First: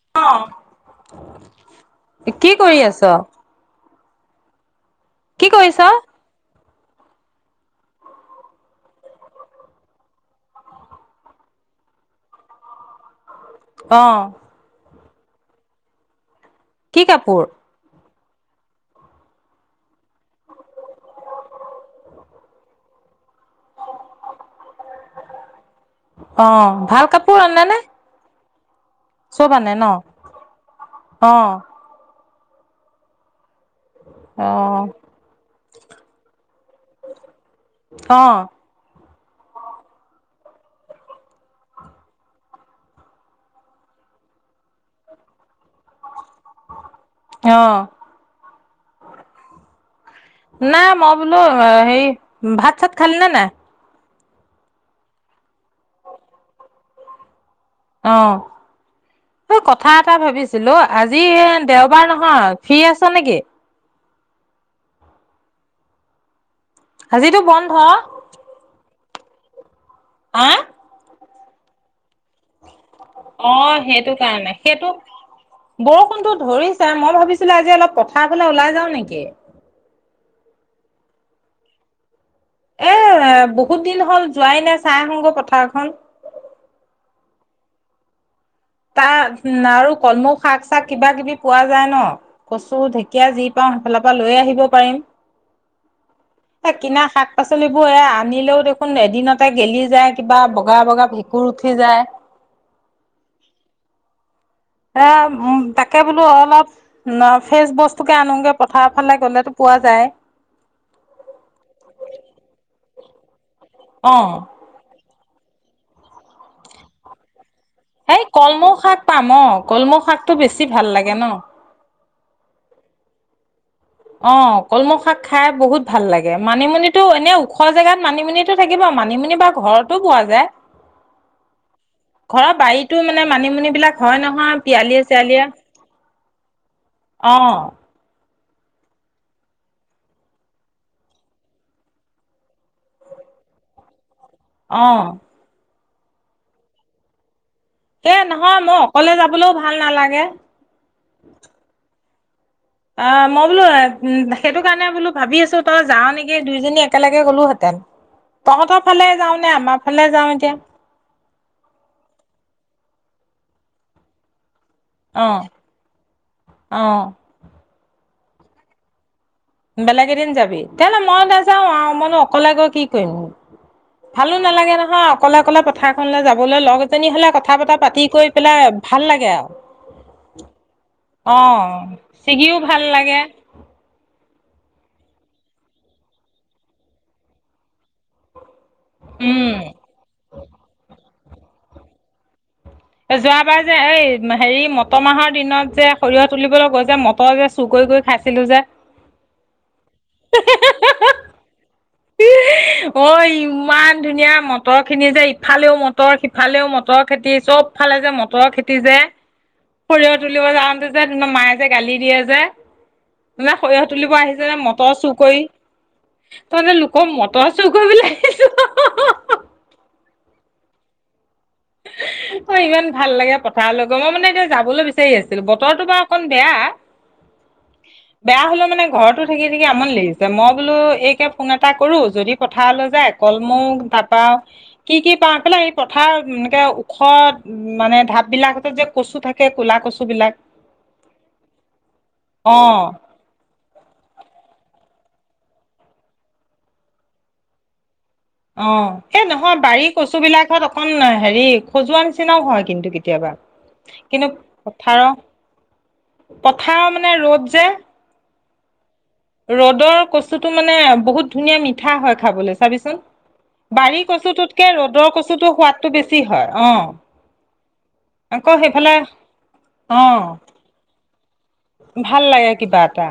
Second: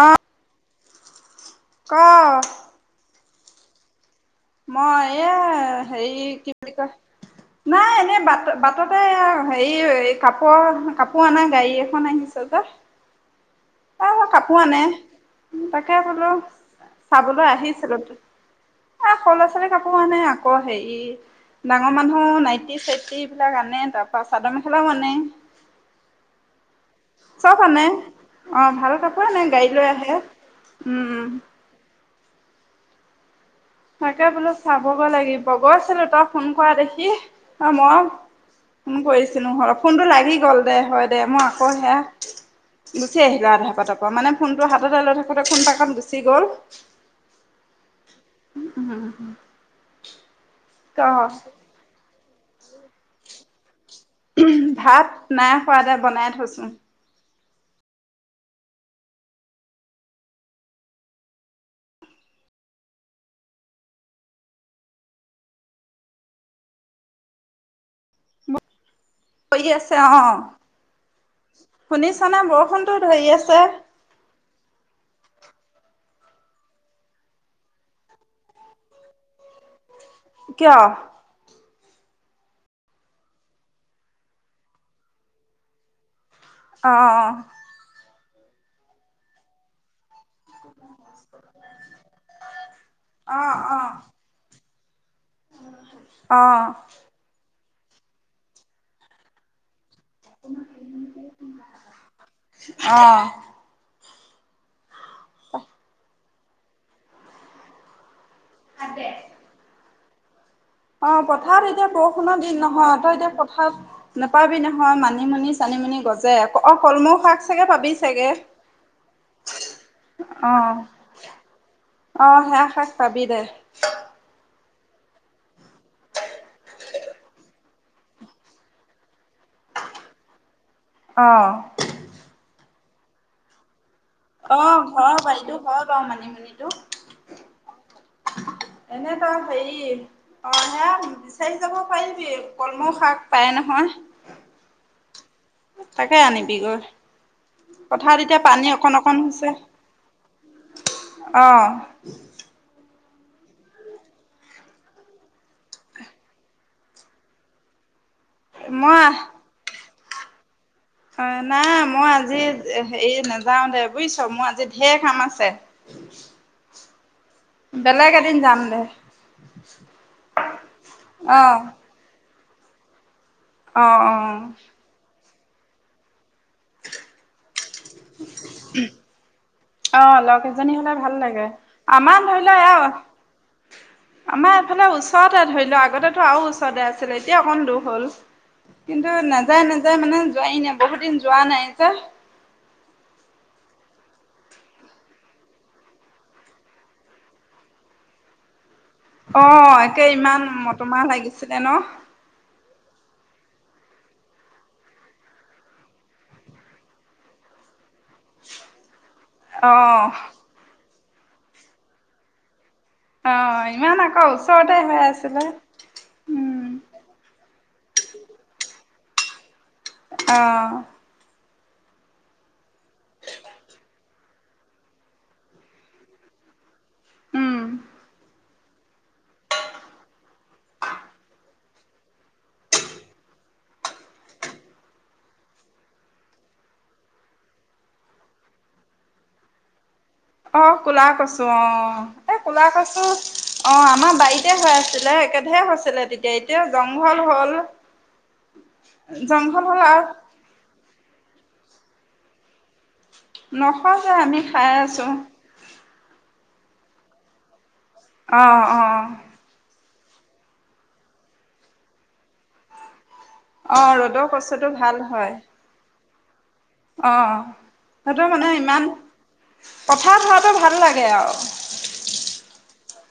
আহ উ কি কৰি আছ মই কি এ কৰিছ? হেৰি নাই এনে বাট বাটতে হেৰি কাপোৰ কাপোৰ অনা গাড়ী এখন আহিছে যে অ', কাপোৰ আনে তাকে বলো কি কাপোৰ? চাবলৈ আহিছিলো এ স' লৰা ছোৱালী কাপোৰ আনে আকৌ হেৰি ডাঙৰ মানুহ নাইটি চাইটি এইবিলাক আনে তাৰ পৰাা চাদৰ মেখেলাও আনে। অ ভাল কাপোৰ চব আনানে আনে অ ভাল। কাপোৰে নাই গাড়ী লৈ আহে উম অ', তাকে বোলো অ', চাবগৈ লাগিব বগৈছিলো তাক ফোন কৰা দেখি ত মই অ', ফোন কৰিছো। ফোনটো লাগি গ'ল দে হয় দে মই আকৌ সেয়া গুচি আহিলো আধাৰ পাতৰ পৰা মানে ফোনটো হাততে লৈ থাকোতে ফোন টো। গুচি গ'ল অ', উম উম উম হ নাই মই বোলো সেই ভাত চাত খালে ন নাই। ভাত নাই খোৱাাদায় বনাই থৈছোঁ। অ এই কথা এটা ভাবিছিলো আজি দেওবাৰ নহয় ফ্ৰী আছ নেকি আজিতো বন্ধ। ম পৰি আছে অ অ শুনিছ শুনা বৰষুণতো ধৰি আছে অ', সেইটো কাৰণে সেইটো বৰষুণটো ধৰিছে মই ভাবিছিলো আজি অলপ পথাৰ ফলে ওলাই যাও নেকি কিয় এ বহুত দিন হ'ল যোৱাই নাই চাই আহগৈ পথাৰখন অহ অহ তাৰ আৰু কলমৌ শাক চাক কিবা কিবি পোৱা যায় ন কচু ঢেকীয়া যি পাওঁ সেইফালৰ পৰা লৈ আহিব পাৰিম অহ এ কিনা [unintelligible] আনিলেও দেখোন এদিনতে গেলি যায় কিবা বগা বগা ভেঁকুৰ উঠি যায়। অহ এ উম তাকে বোলো অলপ ফ্ৰেচ বস্তু আনকে পথাৰ ফালে গ'লেতো পোৱা যায়। অ পথাৰত এতিয়া বৰষুণৰ দিন নহয় তই অ এতিয়া নাপাবি নহয় মানুহ মানিমুনি চানিমুনি গজে অ কলমৌ শাক চাগে পাবি এই চাগে। কলমৌ শাক পাম অ কলমৌ শাকটো অ বেছি ভাল লাগে ন। অ সেয়া শাক পাবি দে অ কলমৌ শাক খাই বহুত ভাল লাগে মানিমুনিএনে ওখ জেগাত মানিমুনিটো থাকিব মানিমুনি বা ঘৰতো পোৱা যায়। অহ তই মানে মানিমুনি বিলাক হয় নহয় অ পিয়ালিয়ে ঘৰ বাইদটো ঘৰ পাওঁ মানে যিতো অঁ এনে তো হেৰি অ সেয়া বিচাৰি যাব পাৰিবি কলমৌ শাক পাই নহয়। অহ তাকে আনিবিগৈ এ পথাৰত এতিয়া নহয় পানী মই অকণ অকলে অকণ হৈছে যাবলৈও ভাল নালাগে অ', [inaudible] অ মই বোলো সেইটো কাৰণে বোলো ভাবি আছো তই যাও নেকি দুইজনী একেলগে গলোহেঁতেন। তহঁতৰ মই ফালে যাওঁ নে আমাৰ ইফালে যাওঁ এতিয়া অ নাই মই আজি হেৰি নাযাও দে বুজিছো মই আজি ধেৰ কাম অ আছে অ বেলেগ এদিন যাম দে বেলেগ এদিন যাবি তে'লে মই অ', নাযাও আৰু মইনো অকলে গৈ কি কৰিম অ', ভালো অ'। নালাগে নহয় অকলে অকলে পথাৰখনলৈ যাবলৈ লগ এজনী হলে ক কথা বতৰা পাতি কৰি পেলাই ভাল লাগে আৰু অ', লগ এজনী হ'লে ভাল লাগে অঁ আমাৰ ধৰি লোৱা ছিগিও ভাল লাগে। ফালে ওচৰতে ধৰিলো আগতেটো আৰু ওচৰতে আছিলে এতিয়া অকণ দূখ হ'ল। কিন্তু উম নাযায়-নাযায় মানে যোৱাই নাই, বহুত দিন- যোৱা নাই যে। যোৱাবাৰ যে এই হেৰি মটৰ মাহৰ দিনত যে সৰিয়হ তুলিবলৈ গৈ যে মটৰ যে চুৰ কৰি-কৰি গৈ খাইছিলো যে। অহ তে ইমান মটমাহ লাগিছিলে ন। অ ইমান ধুনীয়া মটৰ খিনি যে ইফালেও মটৰ সিফালেও মটৰ খেতি চব। ফালে যে মটৰ খেতি যে উম। সৰিয়হ তুলিব যাওঁ। যে তোমাৰ মায়ে যে গালি দিয়ে যে। অ মানে খৰিয়হ ইমান তুলিব আকৌ আহিছে নে ওচৰতে মটৰ হৈ চুৰ কৰি আছিলে। উম তহঁতে লোকৰ মটৰ চুৰ কৰিব আহিছোঁ। অহ, অ' ইমান ভাল লাগে পথাৰলৈ গ মই মানে এতিয়া যাবলৈ বিচাৰি আছিলো বতৰটো বাৰু অকন বেয়া। উম। হলে মানে ঘৰত টো থাকি-থাকি আমনি লাগিছে মই বোলো এইকে ফোনত এটা কৰো যদি পথাৰলৈ যায় কল মৌ তাপাও কি-কি পাওঁ, এইফালে সেই পথাৰ ওখ উম মানে ধাপ বিলাক যে কচু থাকে কলা কচু। বিলাক অ কলা কৈছো অ এ অ কলা কছো অ আমাৰ বাৰীত, এতিয়া হৈ আছিলে একেধে হৈছিলে তেতিয়া এতিয়া জংঘল হল। অ ' সেই নহয় জংঘল হ'ল বাৰী আৰু কচু বিলাকত অকন হেৰি খজোৱাৰ নিচিনাও হয় কিন্তু। কেতিয়াবা নসজে কিন্তু আমি খাই পথাৰৰ আছো। পথাৰৰ মানে ৰ'দ যে। ৰ'দৰ অ-অ, কচুটো মানে বহুত ধুনীয়া মিঠা হয় খাবলৈ চাবিচোন। অ বাৰী ৰ'দৰ কচুটোতকে কচুটো ভাল ৰ'দৰ হয় কচুতো সোৱাদতটো বেছি। কি হয়? অ অ' সেইটো মানে আকৌ ইমান সেইফালে কথা অ', হোৱাটো ভাল লাগে আৰু। ভাল লাগে কিবা এটা।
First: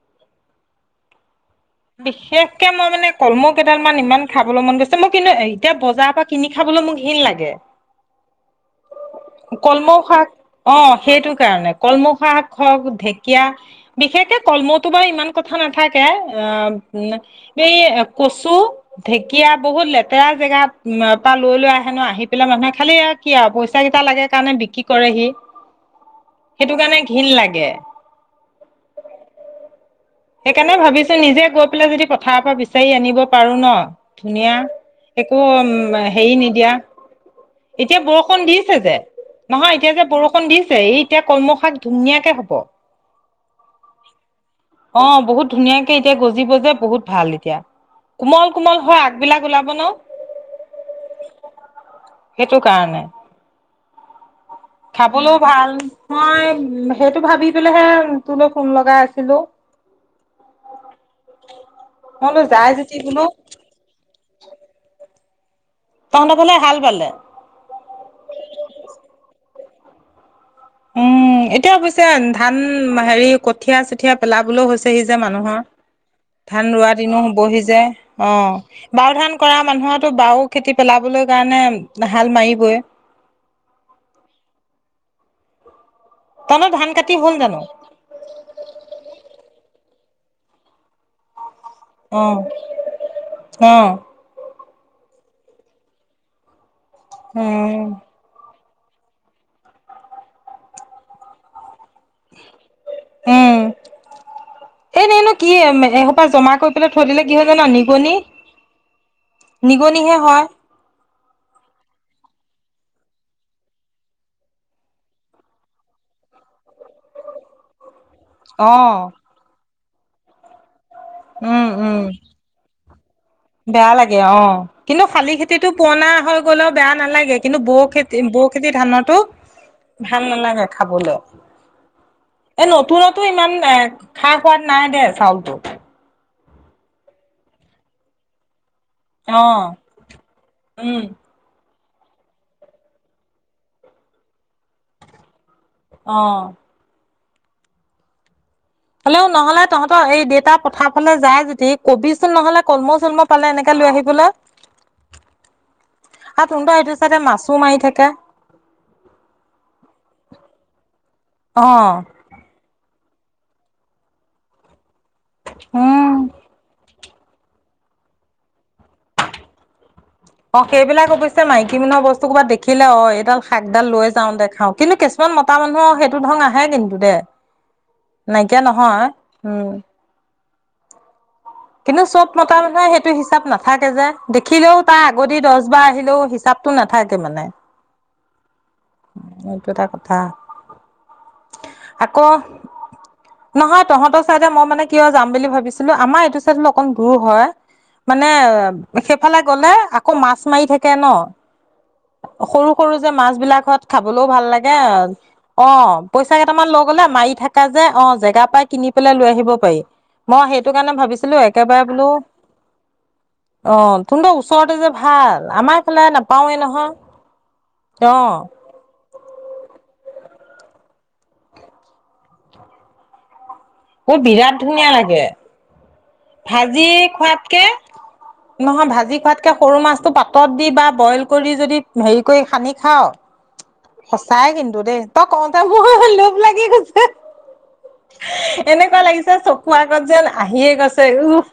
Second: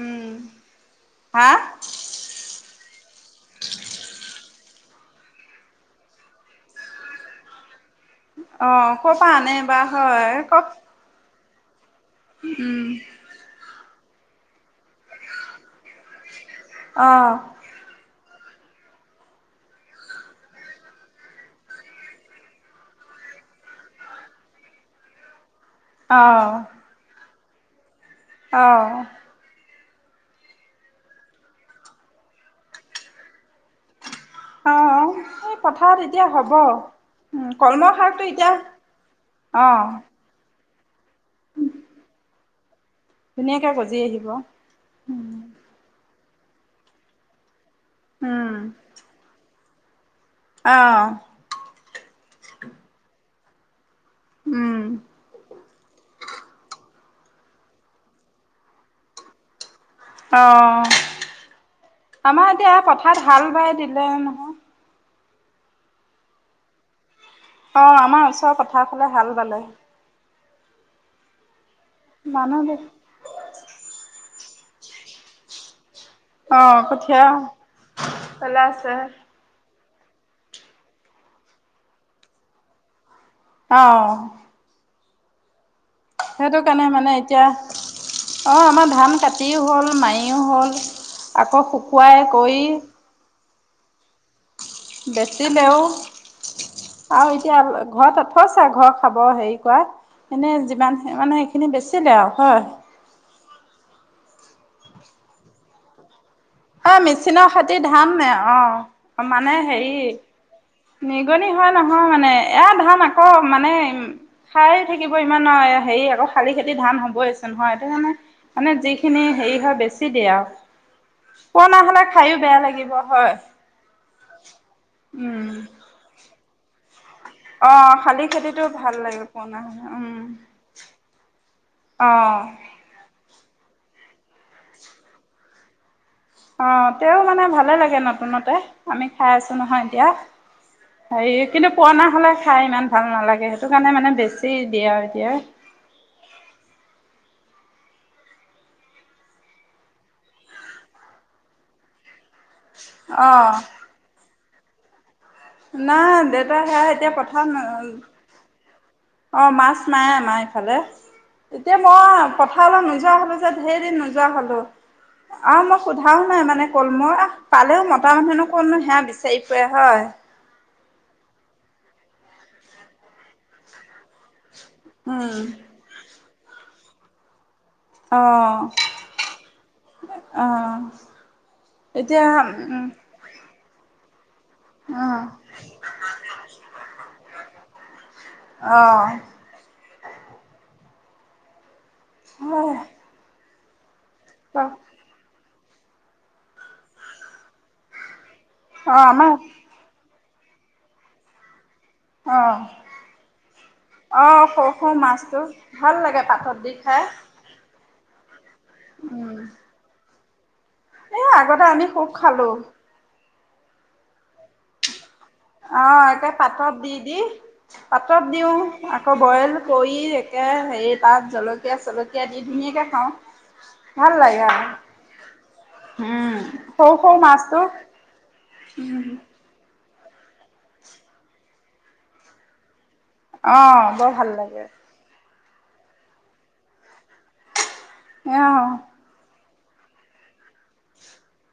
উম, হা। তাকে মই মানে কলমৌ কেইডাল মান ইমান খাবলৈ মন গৈছে মোৰ কিন্তু এতিয়া বজাৰৰ পৰা কিনি খাবলৈ মোক হীন লাগে। অ ক'পা আনে বা কলমৌ শাক হয় ক, অ', সেইটো কাৰণে কলমৌ শাক হওক ঢেকীয়া, বিশেষকে কলৰ্মতো বাৰু ইমান কথা নাথাকে অ অ এই ক ঢেকীয়া বহুত লেতেৰা জেগাত পৰা লৈ লৈ আহেনো আহি পেলাই মানুহে খালি আৰু কি আৰু পইচা কেইটা লাগে কাৰণে বিক্ৰী কৰেহি অ সেইটো কাৰণে ঘণ লাগে এ আহঁ সেইকাৰণে ভাবিছো নিজে গৈ পেলাই যদি পথাৰ পৰা বিচাৰি আনিব পাৰো ন ধুনীয়া অ একো এই উম পথাৰত এতিয়া হেৰি হ'ব নিদিয়া উম কলম এতিয়া শাকটো বৰষুণ এতিয়া দিছে যে অ নহয় এতিয়া যে বৰষুণ দিছে এই এতিয়া কলমশাক ধুনীয়াকে হব ধুনীয়াকে গজি আহিব অ উম বহুত ধুনীয়াকে এতিয়া গজিব যে বহুত ভাল এতিয়া কোমল কোমল হয় আগবিলাক ওলাব মানে আহ সেইটো কাৰণে উম খাবলৈও ভাল মই সেইটো ভাবি পলেহে তোৰলৈ ফোন লগাই আছিলো অ মই বোলো আমাৰ যাই এতিয়া যদি বোলো পথাৰত হাল বাই দিলে নহয় ত ন ভাললে হাল বালে অ আমাৰ ওচৰৰ কথা কলে হাল বালে উম এতিয়া ধান মানুহ হেৰি কঠিয় চঠিয় পেলাাবোলেও হৈছেহি যে মানুহৰ অ ধান ৰোৱা দিনো কঠীয়া হ বহি যায় অ পেলাইছে বাও ধান কৰা মানুহত বাাৰ খেতি পেলাবলৈ কাৰণে হাল মাৰিবই আহ সেইটো তহঁতৰ কাৰণে ধান কাটি মানে হ'ল এতিয়া জানো অ আমাৰ ধান কাটিও হ'ল মাই হ'ল শুকুৱাই কৰি হঁ বেছি লেও আৰু এতিয়া উম ঘৰত ত ফচ া ঘৰ খাব হেৰি কৰা এনেই যিমান মানে সেইখিনি বেচে আৰু হয় উম এ ন ন কি পৰা জমা কৰি পেলাই হয় থৈ দিলে কি মেচিনৰ হয় জানা খেতি ধান নিগনি অ' মানে হেৰি নিগনিহে হয় নিগনি হয় নহয় মানে এয়া ধান আকৌ মানে খাই থাকিব ইমান হেৰি আকৌ শালি খেতি ধান হ'বই আছে নহয় সেইটো কাৰণে মানে অ যিখিনি হেৰি হয় বেছি [unintelligible] উম, পুৰণা হ'লে উম খায়ো বেয়া লাগিব হয়। বেয়া লাগে অ, ' কিন্তু শালি উম। খেতিটো। পুৰনা হৈ গ'লও বেয়া নালাগে। কিন্তু বৌ অ', খেতি শালি বৌ খেতিটো খেতি ভাল ধানতো লাগে পুৰণা উম, ভাল নালাগে খাবলে অ', এ নতুনতো ইমান। খাই সোৱাদ নাই দে চাউলটো। অ, ' তেওঁ মানে ভালে লাগে নতুনতে। আমি খাই আছো অঁ, নহয় এতিয়া, উম, হেৰি কিন্তু পুৰণা হ'লে খাই ইমান ভাল নালাগে সেইটো কাৰণে মানে বেছি দিয়ে আৰু এতিয়া। অ'। হ'লেও নহ'লে তহঁতৰ এই দেউতা পথাৰ ফালে যায় যদি কবি [unintelligible] নহ'লে কলমৌ চলমৌ অ', পালে এনেকে লৈ আহিবলৈ। নাই আৰু দেউতা তহঁতৰ সেয়া সেইটো এতিয়া চাইডে পথাৰ মাছো ন মাৰি থাকে। অ', মাছ নাইে আমাৰ ইফালে এতিয়া অঁ, মই পথাৰলৈ নোযোৱা হ'ল যে ধেৰি নোযোৱা হ'লো। অ', মই উম। সোধাও নাই মানে কলমৌ পালেও মতা মানুহেনো ক'তনো সেয়া বিচাৰি ফুৰে হয়। অ', সেইবিলাক অৱশ্যে মাইকী মানুহে বস্তু ক'ৰবাত দেখিলে অ', এইডাল শাকডাল লৈ যাওঁ দে। কিন্তু কিছুমান উম, মতা মানুহৰ সেইটো ধং হয় কিন্তু দে। নাইকিয়া অ', নহয়, উম। অ'। কিন্তু এতিয়া চব মতা উম মানহে সেইটো হিচাপ নাথ থাকে যে। দেখিলেও উম তাৰ আগতে দচ বাৰ আহিলেও হিচাপটো নাথাকে মানে, অঁ এইটো এটা কথা। আকৌ হয়। নহয়। তহঁতক চাইদে মই মানে কিয় যাম বুলি ভাবি ছিলো আমাৰ এইটো অকণ দূৰ হয় মান মানে আমাৰ সেইফালে গ'লে আকৌ মাছ মাৰি থাকে ন'। অঁ সৰু সৰু যে মাছ বিলাকত খাবলৈও অঁ ভাল সৰু লাগে সৰু মাছটো অ' ভাল লাগে পইচা পাতত কেইটামান দি লৈ খাই গ'লে মাৰি থকা। অ', জেগা পাই কিনি পেলাই লৈ আহিব পাৰি। মই সেইটো কাৰণে এ ভাবিছিলো আগতে আমি খুব খালো। অঁ তুনত ওচৰতে যে ভাল আমাৰ এইফালে অ' একে নাপাওৱে পাতত নহয় দি দি পাতত অ', দিওঁ। আকৌ বইল কৰি একে হেৰি তাত জলকীয়া-চলকীয়া দি ধুনীয়াকে খাওঁ। ভাল মোৰ লাগে বিৰাট আৰু ধুনীয়া লাগে উম ভাঁজি সৰু সৰু মাছটো খোৱাতকে নহয় ভাঁজি খোৱাতকে সৰু মাছ টো পাতত দি বা বইল কৰি যদি হেৰি কৰি সানি খাও অঁ বৰ ভাল সঁচাই লাগে কিন্তু দেই। তক কওঁতে মোৰ লোপ লাগি গৈছে। অঁ এনেকুৱা লাগিছে চক কোৱা আগত যে আহিয়ে গৈছে উহ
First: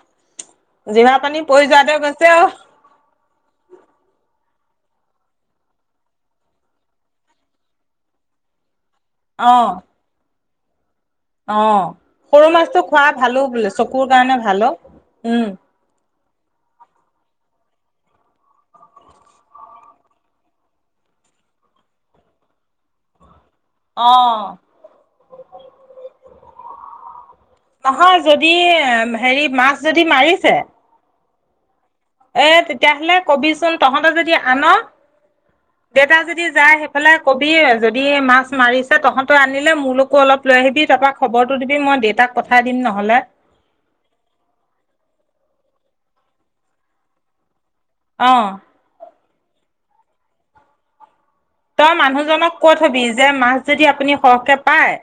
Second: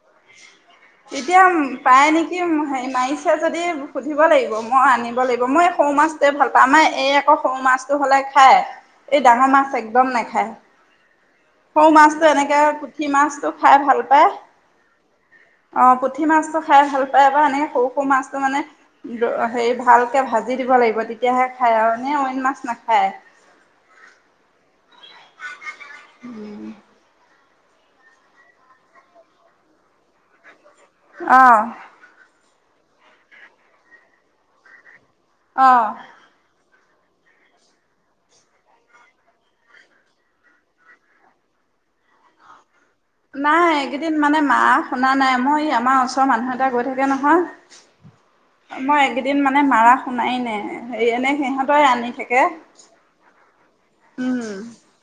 এতিয়া পাই নেকি হেই মাৰিছে যদি সুধিব লাগিব ম মই আনিব লাগিব মই এই সৰু মাছটোৱে ভাল পা, আমাৰ এই আকৌ সৰু মাছটো হলে খাই। এই ডাঙৰ মাছ একদম নেখায় অঁ, সৰু মাছটো খোৱা পুঠি ভালো মাছটো বোলে খাই ভাল চকুৰ পায় কাৰণে ভাল অ' উম। অ পুঠি মাছটো খাই ভাল পায় বা এনেকে সৰু সৰু মাছটো মানে, হেৰি ভালকে ভাঁজি দিব লাগিব, তেতিয়াহে খায়। আৰু এনেই অইন মাছ নাখায়। অঁ উম। নহয় যদি, হেৰি মাছ যদি মাৰিছে। আহ এই তেতিয়া হ'লে কবিচোন তহঁতৰ যদি আনৰ অ দেউতা যদি যায় সে এইফালে কবি যদি মাছ মাৰিছে তহঁতৰ আনিলে মোৰলৈকো অলপ লৈ আহিবি, তাৰপৰা খবৰটো দিবি মই দেউতাক পঠাই দিম নহয়। নাই, এইকেইদিন মানে মাৰ শুনা নাই, মই এই আমাৰ ওচৰ ওচৰৰ মানুহ এটাই গৈ থাকে নহয় অহ' এদিন মানে মাৰা শুনাই নাই সেই এনে সিহঁতই তই আনি থাকে। মানুহজনক কৈ থবি যে মাছ যদি আপুনি উম, সৰহকে পায়,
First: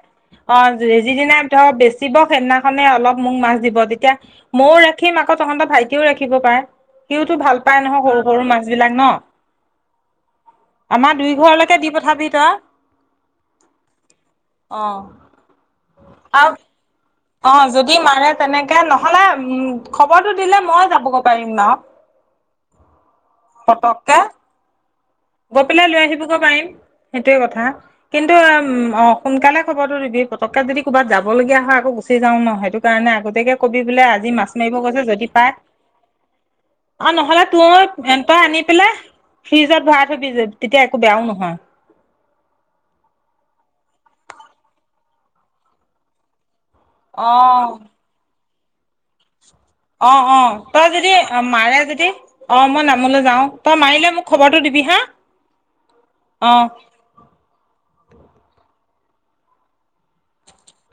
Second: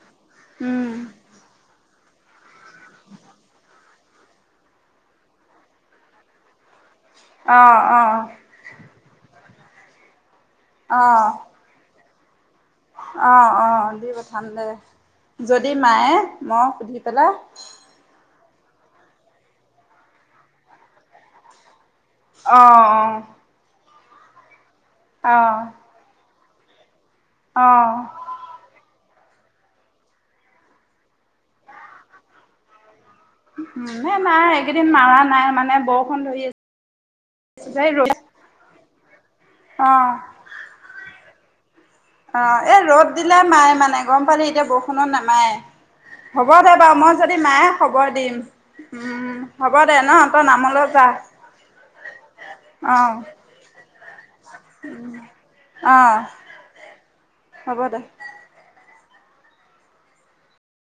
অ', উম, যি-যিদিনাই ধৰ বেছি সি বাও সেইদিনাখনে অলপ মোক মাছ দিব। তেতিয়া মইও ৰাখিম, আকৌ তহঁত ভাইটিও ৰাখিব পাৰে। সিওটো ভাল অ', পাই নহয় অ', সৰু সৰু মাছ বিলাক ন? অ'। তে দি পঠাবি তই অ', অ', দি পঠাম দে। অঁ যদি মায়ে মই সুধি পেলাই অ'! যদি মাৰে তেনেকে নহ নহ'লে, উম! খবৰটো দিলে মই যাবগৈ পাৰিম ন'। অঁ! অঁ! [unintelligible] গৈ পেলাই লৈ আহিব। [unintelligible] সেইটোৱে কথা অ', কিন্তু, অ'! সোনকালে খবৰটো দিবি পতককে যদি ক'বাত যাব লগীয়া হয় আকৌ গুচি যাওঁ ন'। সেইটো কাৰণে গতিকে, ক'বি বোলে এ আজি নাই মাছ মাৰিব এইকেইদিন গৈছে, মাৰা যদি নাই পাই মানে বৰষুণ ধৰি আৰু নহ'লে আছে যে তোৰ ৰ'দ তই আনি পেলাই ফ্ৰিজত ভৰাই অ', থবি যে, তেতিয়া একো বেয়াও নহয়। অ'! এ, ৰ'দ দিলে মাৰে মানে গম পালি, এতিয়া বৰষুণত নামাৰে। হ'ব দে বাৰু মই অ যদি মাৰে খবৰ দিম। উম! হ'ব দে ন অ'! অ'! নামলৈ তই যা যদি মাৰে যদি, অ'! মই নামলৈ যাওঁ। তই মাৰিলে মোক খবৰটো দিবি হা, অঁ অ'! হ'ব দে।